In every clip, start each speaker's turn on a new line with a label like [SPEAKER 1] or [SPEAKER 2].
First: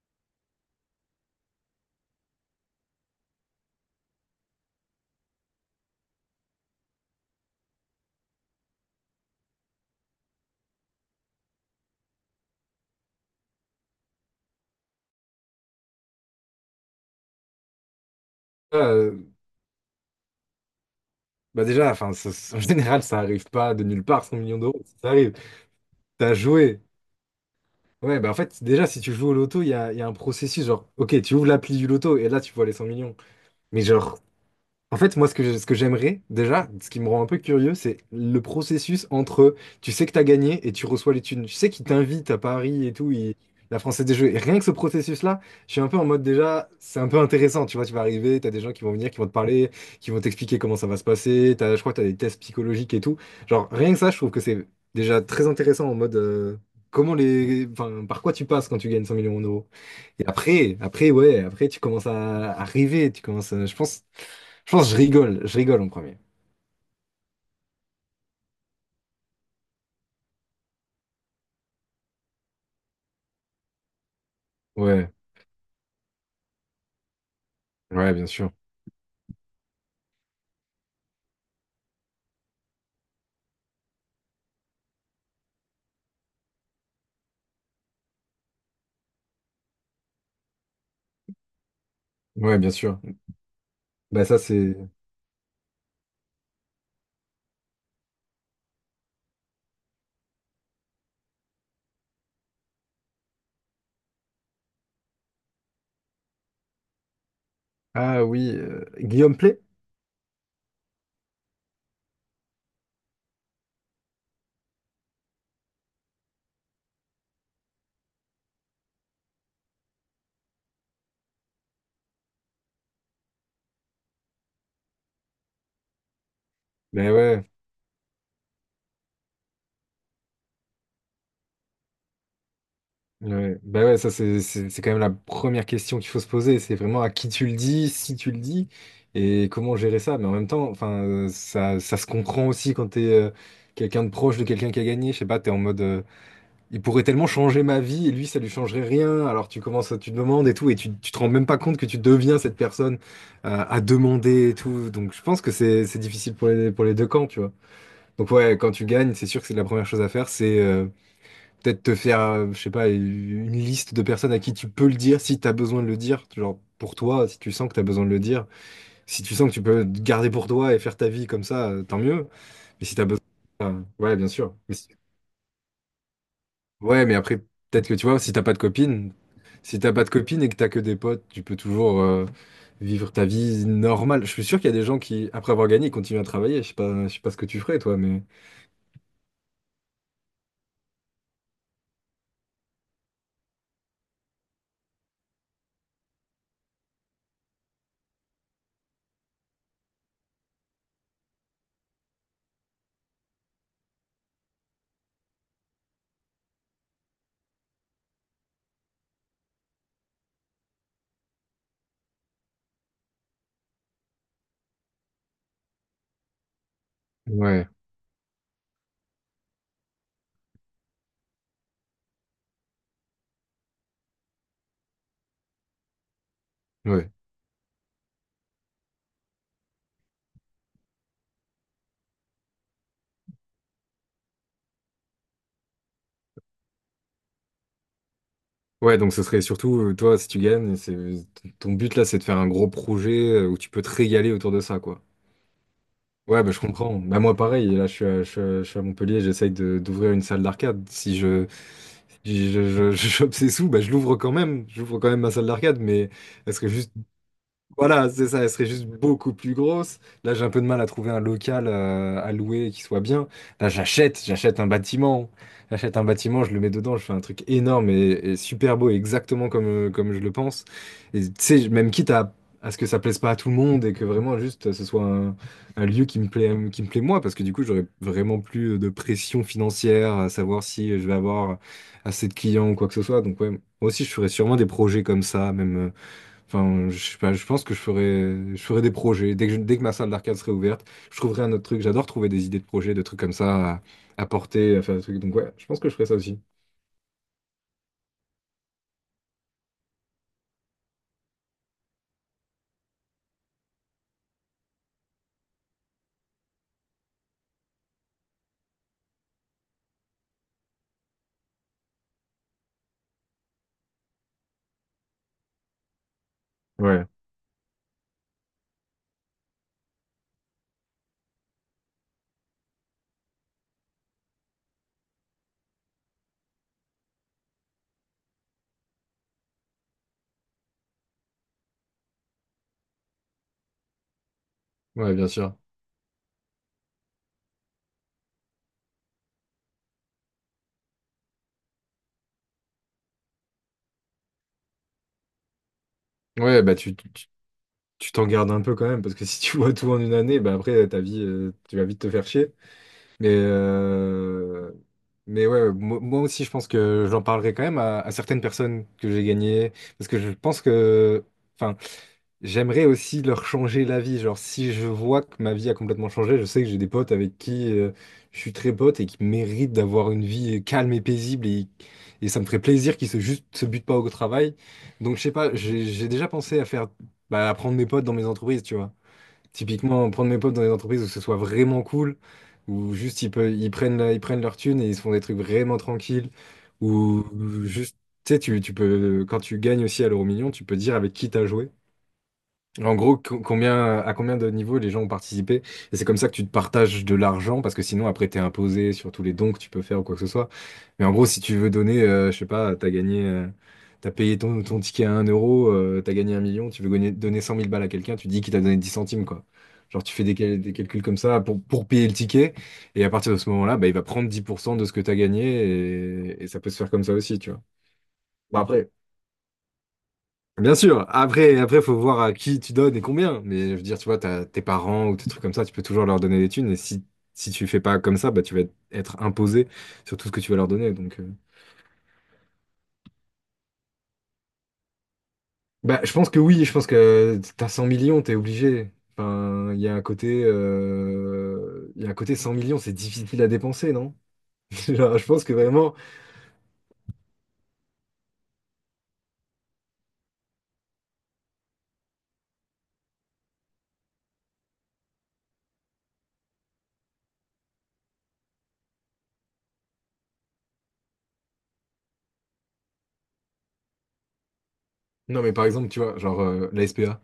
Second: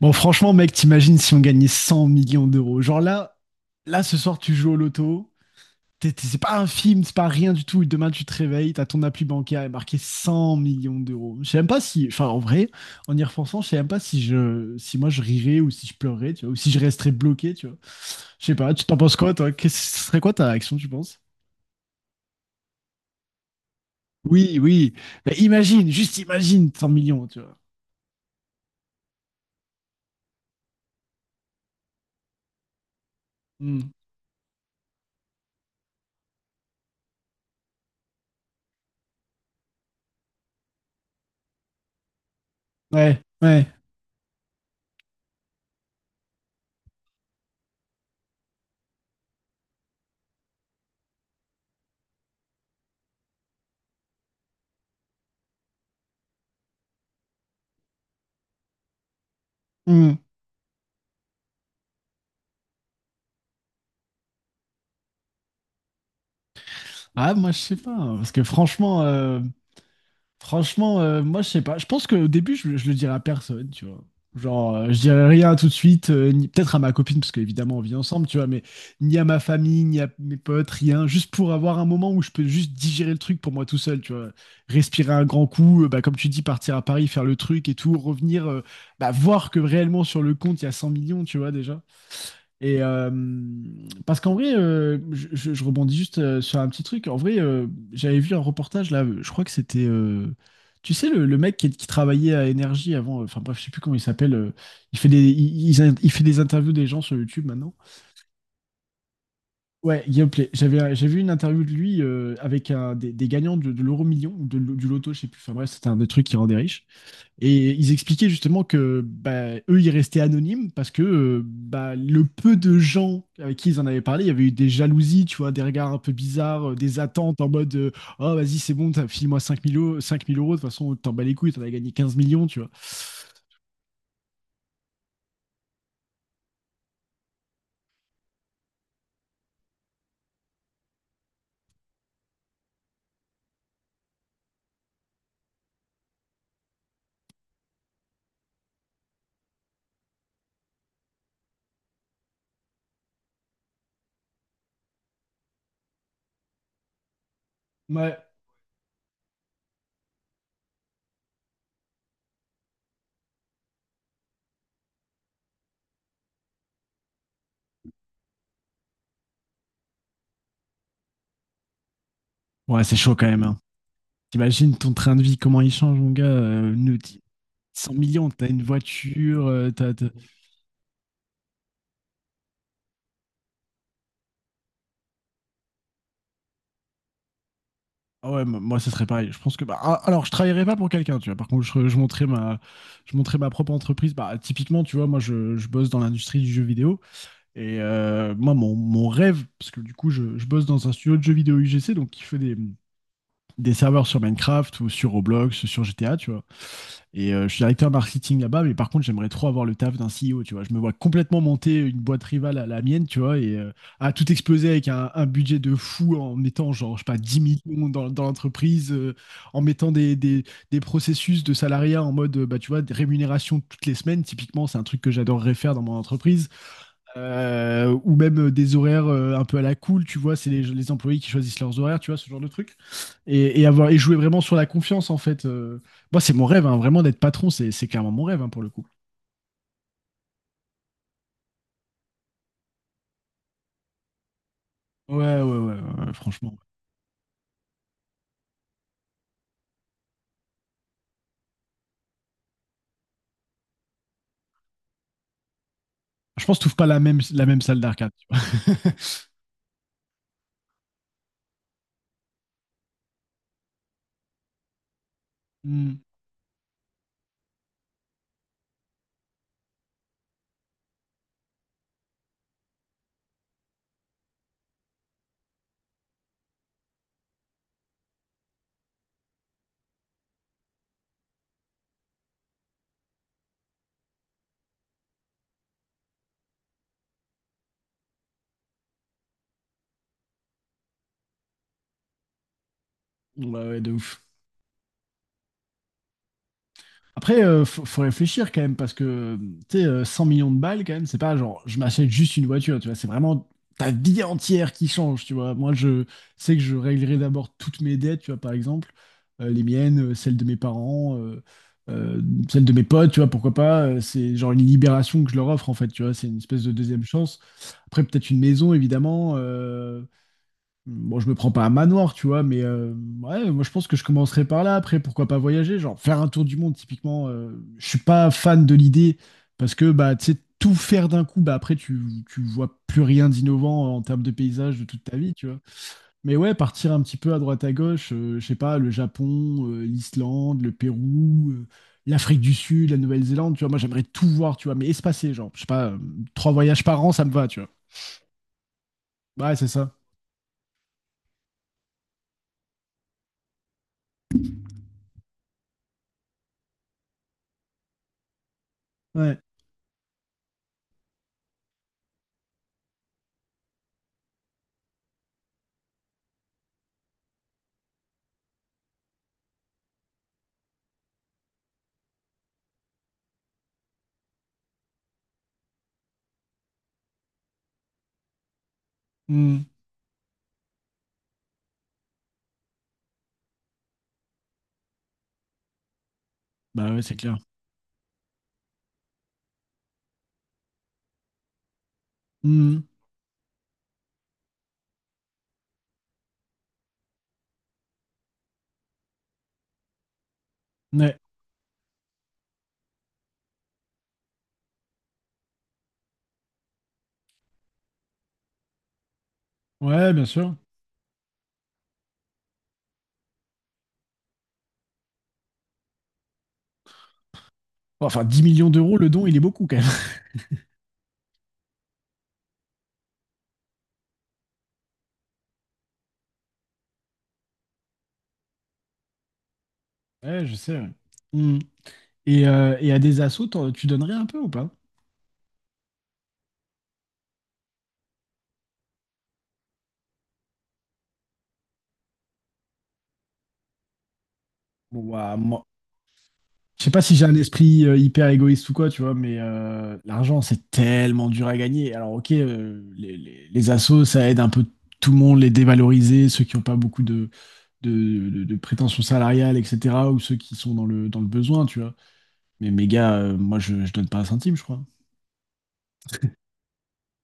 [SPEAKER 1] Bon, franchement, mec, t'imagines si on gagnait 100 millions d'euros. Genre là, ce soir, tu joues au loto. C'est pas un film, c'est pas rien du tout. Et demain, tu te réveilles, t'as ton appui bancaire et marqué 100 millions d'euros. Je sais même pas si, enfin, en vrai, en y repensant, je sais même pas si moi je rirais ou si je pleurais, tu vois, ou si je resterais bloqué, tu vois. Je sais pas, tu t'en penses
[SPEAKER 2] Euh,
[SPEAKER 1] quoi, toi? Qu'est-ce ce serait quoi ta réaction, tu penses?
[SPEAKER 2] bah déjà, enfin, en général, ça arrive pas de nulle part, 100
[SPEAKER 1] Oui,
[SPEAKER 2] millions d'euros,
[SPEAKER 1] oui.
[SPEAKER 2] ça
[SPEAKER 1] Mais
[SPEAKER 2] arrive.
[SPEAKER 1] imagine, juste
[SPEAKER 2] T'as
[SPEAKER 1] imagine
[SPEAKER 2] joué.
[SPEAKER 1] 100 millions, tu vois.
[SPEAKER 2] Ouais, bah en fait, déjà, si tu joues au loto, il y a un processus, genre, ok, tu ouvres l'appli du loto et là, tu vois les 100 millions.
[SPEAKER 1] Hmm.
[SPEAKER 2] Mais genre, en fait, moi, ce que j'aimerais déjà, ce qui me rend un peu curieux, c'est le processus entre tu sais que t'as gagné et tu reçois les thunes. Tu sais qu'ils t'invitent à Paris et tout,
[SPEAKER 1] Ouais, ouais.
[SPEAKER 2] la Française des Jeux. Et rien que ce processus-là, je suis un peu en mode déjà, c'est un peu intéressant. Tu vois, tu vas arriver, t'as des gens qui vont venir, qui vont te parler, qui vont t'expliquer comment ça va se passer. Je crois que t'as des tests psychologiques et tout. Genre, rien que ça, je trouve que c'est déjà très intéressant en mode comment enfin, par quoi tu passes quand tu gagnes 100 millions d'euros.
[SPEAKER 1] Hmm.
[SPEAKER 2] Et après, ouais, après, tu commences à arriver, tu commences à, je pense. Je pense que je rigole en premier.
[SPEAKER 1] Ah, moi, je sais pas, hein, parce que Franchement, moi, je sais pas. Je pense qu'au début, je le dirais à personne, tu vois. Genre, je
[SPEAKER 2] Ouais,
[SPEAKER 1] dirais rien tout de suite, peut-être à ma copine, parce qu'évidemment, on vit
[SPEAKER 2] ouais,
[SPEAKER 1] ensemble,
[SPEAKER 2] bien
[SPEAKER 1] tu vois,
[SPEAKER 2] sûr.
[SPEAKER 1] mais ni à ma famille, ni à mes potes, rien. Juste pour avoir un moment où je peux juste digérer le truc pour moi tout seul, tu vois. Respirer un grand coup, bah, comme tu dis, partir à Paris, faire le truc et tout, revenir, bah, voir que réellement sur le compte, il y a 100 millions, tu vois, déjà.
[SPEAKER 2] Ouais, bien
[SPEAKER 1] Et
[SPEAKER 2] sûr.
[SPEAKER 1] parce
[SPEAKER 2] Bah
[SPEAKER 1] qu'en
[SPEAKER 2] ça
[SPEAKER 1] vrai,
[SPEAKER 2] c'est.
[SPEAKER 1] je rebondis juste sur un petit truc. En vrai, j'avais vu un reportage là, je crois que c'était, tu sais, le mec qui travaillait à Énergie avant, enfin bref, je sais plus comment il s'appelle. Il fait il fait des interviews des gens sur YouTube maintenant.
[SPEAKER 2] Ah oui, Guillaume Play?
[SPEAKER 1] Ouais, Guillaume Play. J'ai vu une interview de lui avec des gagnants de l'euro million ou du loto, je sais plus. Enfin bref, c'était un des trucs qui rendait riche. Et ils expliquaient justement que bah, eux, ils restaient anonymes parce que bah, le peu de gens avec qui ils en avaient parlé, il y avait eu des jalousies, tu vois, des regards un peu bizarres, des
[SPEAKER 2] Bah
[SPEAKER 1] attentes
[SPEAKER 2] ouais,
[SPEAKER 1] en mode Oh, vas-y, c'est bon, file-moi 5 000 euros, 5 000 euros, de toute façon, t'en bats les couilles, t'en as gagné 15 millions, tu vois.
[SPEAKER 2] ouais. Bah ouais, ça c'est quand même la première question qu'il faut se poser. C'est vraiment à qui tu le dis, si tu le dis, et comment gérer ça. Mais en même temps, enfin, ça se comprend aussi quand t'es quelqu'un de proche de quelqu'un qui a gagné. Je sais pas, t'es en mode, il pourrait tellement changer ma vie et lui, ça lui changerait rien. Alors tu commences, tu demandes et tout, et tu te rends même pas compte que tu deviens cette personne à demander et tout. Donc je pense que c'est difficile pour les deux camps, tu vois.
[SPEAKER 1] Ouais.
[SPEAKER 2] Donc ouais, quand tu gagnes, c'est sûr que c'est la première chose à faire, c'est peut-être te faire, je sais pas, une liste de personnes à qui tu peux le dire si tu as besoin de le dire. Genre pour toi, si tu sens que tu as besoin de le dire. Si tu sens que tu peux garder pour toi et faire ta vie comme ça, tant mieux.
[SPEAKER 1] Ouais,
[SPEAKER 2] Mais si
[SPEAKER 1] c'est
[SPEAKER 2] tu as
[SPEAKER 1] chaud
[SPEAKER 2] besoin.
[SPEAKER 1] quand même, hein.
[SPEAKER 2] Ouais, bien sûr. Mais
[SPEAKER 1] T'imagines
[SPEAKER 2] si.
[SPEAKER 1] ton train de vie, comment il change, mon gars.
[SPEAKER 2] Ouais, mais après, peut-être
[SPEAKER 1] 100
[SPEAKER 2] que tu vois,
[SPEAKER 1] millions, t'as une voiture,
[SPEAKER 2] si t'as pas de copine et que t'as que des potes, tu peux toujours vivre ta vie normale. Je suis sûr qu'il y a des gens qui, après avoir gagné, continuent à travailler. Je sais pas ce que tu ferais, toi, mais.
[SPEAKER 1] Ah ouais, moi, ça serait pareil. Je pense que, bah, alors, je travaillerais pas pour quelqu'un, tu vois. Par contre, je monterais ma propre entreprise. Bah, typiquement, tu vois, moi, je bosse dans l'industrie du jeu vidéo. Et moi, mon rêve, parce que du coup, je bosse dans un studio de jeux vidéo UGC, donc qui fait des serveurs sur Minecraft ou sur Roblox, sur GTA, tu vois. Et je suis directeur marketing là-bas, mais par contre, j'aimerais trop avoir le taf d'un CEO, tu vois. Je me vois complètement monter une boîte rivale à la mienne, tu vois, et à tout exploser avec un budget de fou en mettant, genre, je sais pas, dix
[SPEAKER 2] Ouais,
[SPEAKER 1] millions dans l'entreprise, en mettant des processus de salariat en mode, bah, tu vois, des rémunérations toutes les semaines. Typiquement, c'est un truc que j'adorerais faire dans mon entreprise.
[SPEAKER 2] ouais.
[SPEAKER 1] Ou même des horaires un peu à la cool, tu vois, c'est les employés qui choisissent leurs horaires, tu vois, ce genre de truc. Et jouer vraiment sur la confiance, en fait. Moi, c'est mon rêve, hein, vraiment d'être patron, c'est carrément mon rêve, hein, pour le coup.
[SPEAKER 2] Ouais, donc ce serait surtout, toi, si tu gagnes, c'est ton but là, c'est de faire un gros projet où tu peux te régaler autour de ça, quoi.
[SPEAKER 1] Ouais, ouais, ouais, ouais, ouais,
[SPEAKER 2] Ouais, bah,
[SPEAKER 1] franchement.
[SPEAKER 2] je comprends. Bah, moi, pareil, là, je suis à Montpellier, j'essaye de, d'ouvrir une salle d'arcade. Si je, si je, je, je chope ces sous, bah, je l'ouvre quand même. J'ouvre quand même ma salle d'arcade, mais
[SPEAKER 1] Je
[SPEAKER 2] elle
[SPEAKER 1] pense que
[SPEAKER 2] serait
[SPEAKER 1] tu pas
[SPEAKER 2] juste
[SPEAKER 1] la même salle
[SPEAKER 2] voilà,
[SPEAKER 1] d'arcade, tu
[SPEAKER 2] c'est
[SPEAKER 1] vois.
[SPEAKER 2] ça, elle serait juste beaucoup plus grosse. Là, j'ai un peu de mal à trouver un local à louer qui soit bien. Là, j'achète un bâtiment.
[SPEAKER 1] Hmm.
[SPEAKER 2] J'achète un bâtiment, je le mets dedans, je fais un truc énorme et super beau, exactement comme je le pense. Et tu sais, même quitte à ce que ça plaise pas à tout le monde et que vraiment juste ce soit un lieu qui me plaît moi, parce que du coup, j'aurais vraiment plus de pression financière à savoir si je vais avoir assez de clients ou quoi que ce soit. Donc, ouais, moi aussi, je ferais sûrement des projets comme ça, même. Enfin, je sais pas, je pense que je ferais des projets. Dès que ma salle d'arcade serait ouverte, je trouverais un autre truc. J'adore trouver des idées de projets, de trucs comme
[SPEAKER 1] Ouais,
[SPEAKER 2] ça
[SPEAKER 1] ouais, de ouf.
[SPEAKER 2] à porter, à faire des trucs. Donc ouais, je pense que je ferais ça aussi.
[SPEAKER 1] Après, faut réfléchir quand même, parce que, tu sais, 100 millions de balles, quand même, c'est pas genre, je m'achète juste une voiture, tu vois, c'est vraiment ta vie entière qui change, tu vois. Moi, je sais que je réglerai d'abord toutes mes dettes, tu vois, par exemple, les miennes, celles de mes parents, euh, celles de mes potes, tu vois, pourquoi pas, c'est genre une libération que je leur offre, en fait, tu vois, c'est une espèce de deuxième
[SPEAKER 2] Ouais,
[SPEAKER 1] chance. Après, peut-être une maison, évidemment. Bon, je me prends pas un manoir, tu vois, mais ouais, moi je pense que je commencerai par là. Après, pourquoi pas voyager? Genre, faire un tour du monde, typiquement, je suis pas fan de l'idée parce que, bah, tu sais, tout faire d'un coup, bah, après, tu vois plus rien d'innovant en termes de paysage de toute
[SPEAKER 2] ouais,
[SPEAKER 1] ta
[SPEAKER 2] bien
[SPEAKER 1] vie, tu
[SPEAKER 2] sûr.
[SPEAKER 1] vois. Mais ouais, partir un petit peu à droite à gauche, je sais pas, le Japon, l'Islande, le Pérou, l'Afrique du Sud, la Nouvelle-Zélande, tu vois, moi j'aimerais tout voir, tu vois, mais espacé, genre, je sais pas, trois
[SPEAKER 2] Ouais, bah
[SPEAKER 1] voyages par an, ça me va, tu vois.
[SPEAKER 2] tu t'en gardes un peu quand même, parce que si
[SPEAKER 1] Ouais,
[SPEAKER 2] tu
[SPEAKER 1] c'est
[SPEAKER 2] vois tout
[SPEAKER 1] ça.
[SPEAKER 2] en une année, bah après ta vie, tu vas vite te faire chier. Mais, euh, mais ouais, moi aussi, je pense que j'en parlerai quand même à certaines personnes que j'ai
[SPEAKER 1] Ouais.
[SPEAKER 2] gagnées, parce que je pense que, enfin. J'aimerais aussi leur changer la vie. Genre, si je vois que ma vie a complètement changé, je sais que j'ai des potes avec qui je suis très pote et qui méritent d'avoir une vie calme et paisible. Et ça me ferait plaisir qu'ils se, juste, se butent pas au travail. Donc, je sais pas, j'ai déjà pensé à faire, bah, à prendre mes potes dans mes entreprises, tu vois.
[SPEAKER 1] Hmm.
[SPEAKER 2] Typiquement, prendre mes potes dans des entreprises où ce soit vraiment cool, où juste ils prennent, leur thune et ils se font des trucs vraiment tranquilles,
[SPEAKER 1] Bah ouais, c'est
[SPEAKER 2] ou
[SPEAKER 1] clair.
[SPEAKER 2] juste, tu sais, tu peux, quand tu gagnes aussi à l'euro million, tu peux dire avec qui t'as joué.
[SPEAKER 1] Mhm.
[SPEAKER 2] En gros, combien, à combien de niveaux les gens ont participé? Et c'est comme ça que tu te partages de l'argent, parce que sinon, après, t'es imposé sur tous les dons que tu peux faire ou quoi que ce soit. Mais en
[SPEAKER 1] Ouais.
[SPEAKER 2] gros, si tu veux donner, je sais pas, t'as gagné, t'as payé ton ticket à un euro, t'as gagné 1 million, donner 100 000 balles à quelqu'un, tu dis qu'il t'a donné 10 centimes, quoi. Genre,
[SPEAKER 1] Ouais,
[SPEAKER 2] tu fais
[SPEAKER 1] bien sûr.
[SPEAKER 2] des calculs comme ça pour payer le ticket, et à partir de ce moment-là, bah, il va prendre 10% de ce que t'as gagné, et ça peut se faire comme ça aussi, tu vois.
[SPEAKER 1] Enfin, dix
[SPEAKER 2] Bon,
[SPEAKER 1] millions
[SPEAKER 2] après,
[SPEAKER 1] d'euros, le don, il est beaucoup quand même.
[SPEAKER 2] Bien sûr, après, faut voir à qui tu donnes et combien. Mais je veux dire, tu vois, t'as tes parents ou tes trucs comme ça, tu peux toujours leur donner des thunes. Et si tu fais pas comme ça, bah, tu vas être imposé sur tout ce que
[SPEAKER 1] Ouais,
[SPEAKER 2] tu
[SPEAKER 1] je
[SPEAKER 2] vas leur
[SPEAKER 1] sais, ouais.
[SPEAKER 2] donner. Donc,
[SPEAKER 1] Mhm. Et à des assos, tu donnerais un peu ou pas?
[SPEAKER 2] bah, je pense que oui, je pense que t'as 100 millions, t'es obligé. Enfin, il y a un côté 100 millions, c'est difficile à dépenser, non?
[SPEAKER 1] Bon,
[SPEAKER 2] Genre, je
[SPEAKER 1] bah,
[SPEAKER 2] pense que
[SPEAKER 1] moi,
[SPEAKER 2] vraiment.
[SPEAKER 1] je sais pas si j'ai un esprit hyper égoïste ou quoi, tu vois, mais l'argent, c'est tellement dur à gagner. Alors, ok, les assos, ça aide un peu tout le monde, les dévaloriser, ceux qui n'ont pas beaucoup de prétentions salariales, etc., ou ceux qui sont dans le besoin, tu vois. Mais mes gars, moi, je donne pas un centime, je crois.
[SPEAKER 2] Non, mais par exemple, tu vois, genre la SPA.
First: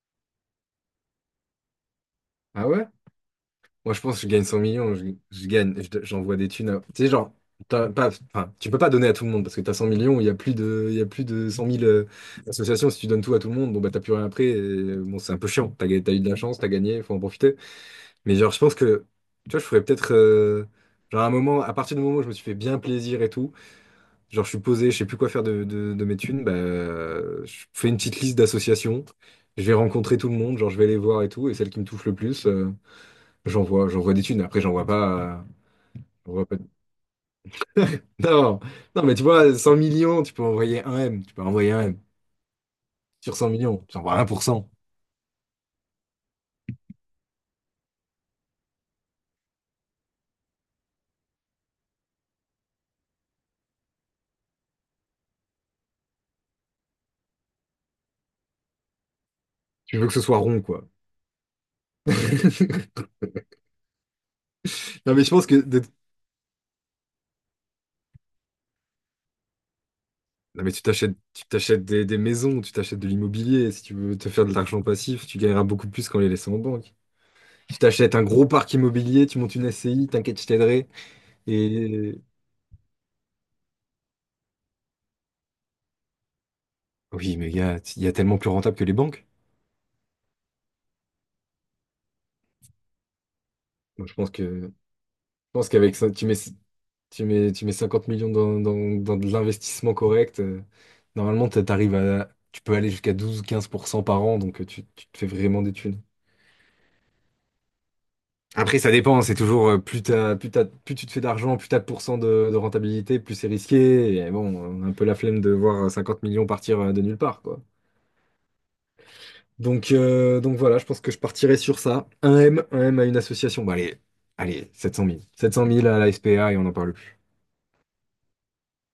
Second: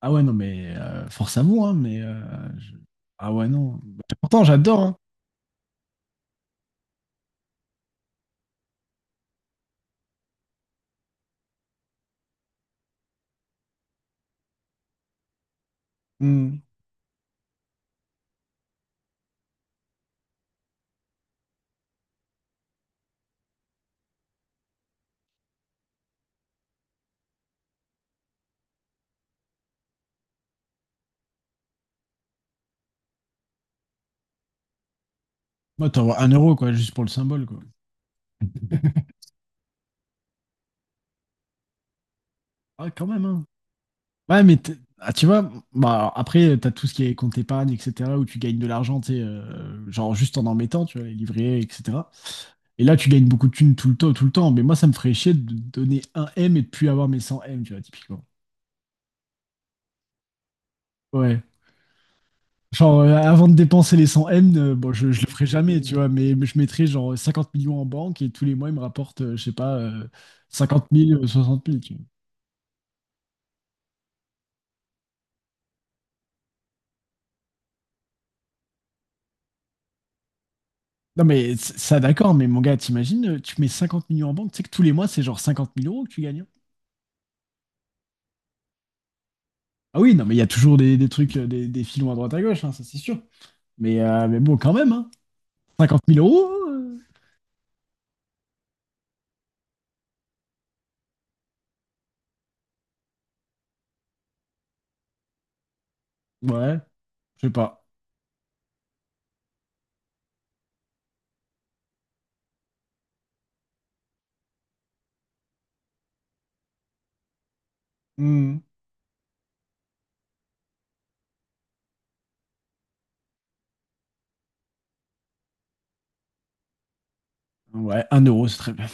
[SPEAKER 1] Ah ouais, non, mais force à vous, hein,
[SPEAKER 2] Ah
[SPEAKER 1] je-
[SPEAKER 2] ouais?
[SPEAKER 1] Ah ouais, non.
[SPEAKER 2] Moi, je
[SPEAKER 1] Bah,
[SPEAKER 2] pense que je
[SPEAKER 1] pourtant,
[SPEAKER 2] gagne 100
[SPEAKER 1] j'adore,
[SPEAKER 2] millions,
[SPEAKER 1] hein.
[SPEAKER 2] j'envoie des thunes. Tu sais, genre, t'as pas, enfin, tu peux pas donner à tout le monde parce que t'as 100 millions, il y a plus de 100 000 associations. Si tu donnes tout à tout le monde, bon, bah, t'as plus rien après. Et, bon, c'est un peu chiant. T'as eu de la chance,
[SPEAKER 1] Hmm.
[SPEAKER 2] t'as gagné, faut en profiter. Mais genre, je pense que, tu vois, je ferais peut-être, genre, à un moment, à partir du moment où je me suis fait bien plaisir et tout, genre, je suis posé, je sais plus quoi faire de mes thunes, bah, je fais une petite liste d'associations. Je vais rencontrer tout le monde, genre, je vais les voir et tout, et celle qui me touche le plus. J'envoie des thunes. Après,
[SPEAKER 1] Moi, t'envoies un
[SPEAKER 2] j'envoie
[SPEAKER 1] euro,
[SPEAKER 2] pas de.
[SPEAKER 1] quoi, juste pour le symbole, quoi.
[SPEAKER 2] Non, non, mais tu vois, 100 millions, tu peux envoyer un M. Tu peux envoyer un M.
[SPEAKER 1] Ah, quand même,
[SPEAKER 2] Sur
[SPEAKER 1] hein.
[SPEAKER 2] 100 millions, tu envoies un pour
[SPEAKER 1] Ouais, mais
[SPEAKER 2] cent
[SPEAKER 1] ah, tu vois, bah, alors, après, t'as tout ce qui est compte épargne, etc., où tu gagnes de l'argent, tu sais, genre juste en mettant, tu vois, les livrets, etc. Et là, tu gagnes beaucoup de thunes tout le temps, tout le temps. Mais moi, ça me ferait chier de donner un M et de plus avoir mes 100 M, tu vois, typiquement.
[SPEAKER 2] Tu veux que ce soit rond, quoi.
[SPEAKER 1] Ouais. Genre, avant de dépenser les 100 millions M, bon, je,
[SPEAKER 2] Non,
[SPEAKER 1] je
[SPEAKER 2] mais
[SPEAKER 1] le
[SPEAKER 2] je
[SPEAKER 1] ferai
[SPEAKER 2] pense que.
[SPEAKER 1] jamais,
[SPEAKER 2] de.
[SPEAKER 1] tu vois, mais je mettrai genre 50 millions en banque et tous les mois, il me rapporte, je sais pas,
[SPEAKER 2] Non, mais
[SPEAKER 1] 50 000,
[SPEAKER 2] tu
[SPEAKER 1] 60 000,
[SPEAKER 2] t'achètes
[SPEAKER 1] tu vois.
[SPEAKER 2] des maisons, tu t'achètes de l'immobilier. Si tu veux te faire de l'argent passif, tu gagneras beaucoup plus qu'en les laissant en banque. Tu t'achètes un gros parc immobilier, tu montes une SCI, t'inquiète, je t'aiderai.
[SPEAKER 1] Non, mais ça,
[SPEAKER 2] Et.
[SPEAKER 1] d'accord, mais mon gars, t'imagines, tu mets 50 millions en banque, tu sais que tous les mois, c'est genre 50 000 euros que tu gagnes, hein.
[SPEAKER 2] Oui, mais il y a tellement plus rentable que les banques.
[SPEAKER 1] Ah oui, non, mais il y a toujours des trucs, des filons à droite à gauche, hein, ça c'est sûr.
[SPEAKER 2] Moi, je pense
[SPEAKER 1] Mais bon,
[SPEAKER 2] que.
[SPEAKER 1] quand même, hein,
[SPEAKER 2] Je pense qu'avec
[SPEAKER 1] 50
[SPEAKER 2] ça,
[SPEAKER 1] 000
[SPEAKER 2] tu mets.
[SPEAKER 1] euros,
[SPEAKER 2] Tu mets 50 millions dans de l'investissement correct. Normalement, t'arrives à, tu peux aller jusqu'à 12-15% par an, donc tu te fais vraiment des thunes.
[SPEAKER 1] ouais, je sais pas.
[SPEAKER 2] Après, ça dépend, hein, c'est toujours plus tu te fais d'argent, plus t'as de pourcents de rentabilité, plus c'est risqué. Et bon, on a un peu la flemme de voir 50 millions partir de nulle part, quoi.
[SPEAKER 1] Hmm.
[SPEAKER 2] Donc, voilà, je pense que je partirai sur ça. Un M à une association. Bon, allez, allez, 700 000. 700 000 à la SPA et on n'en parle plus.
[SPEAKER 1] Ouais, un euro, c'est très bien.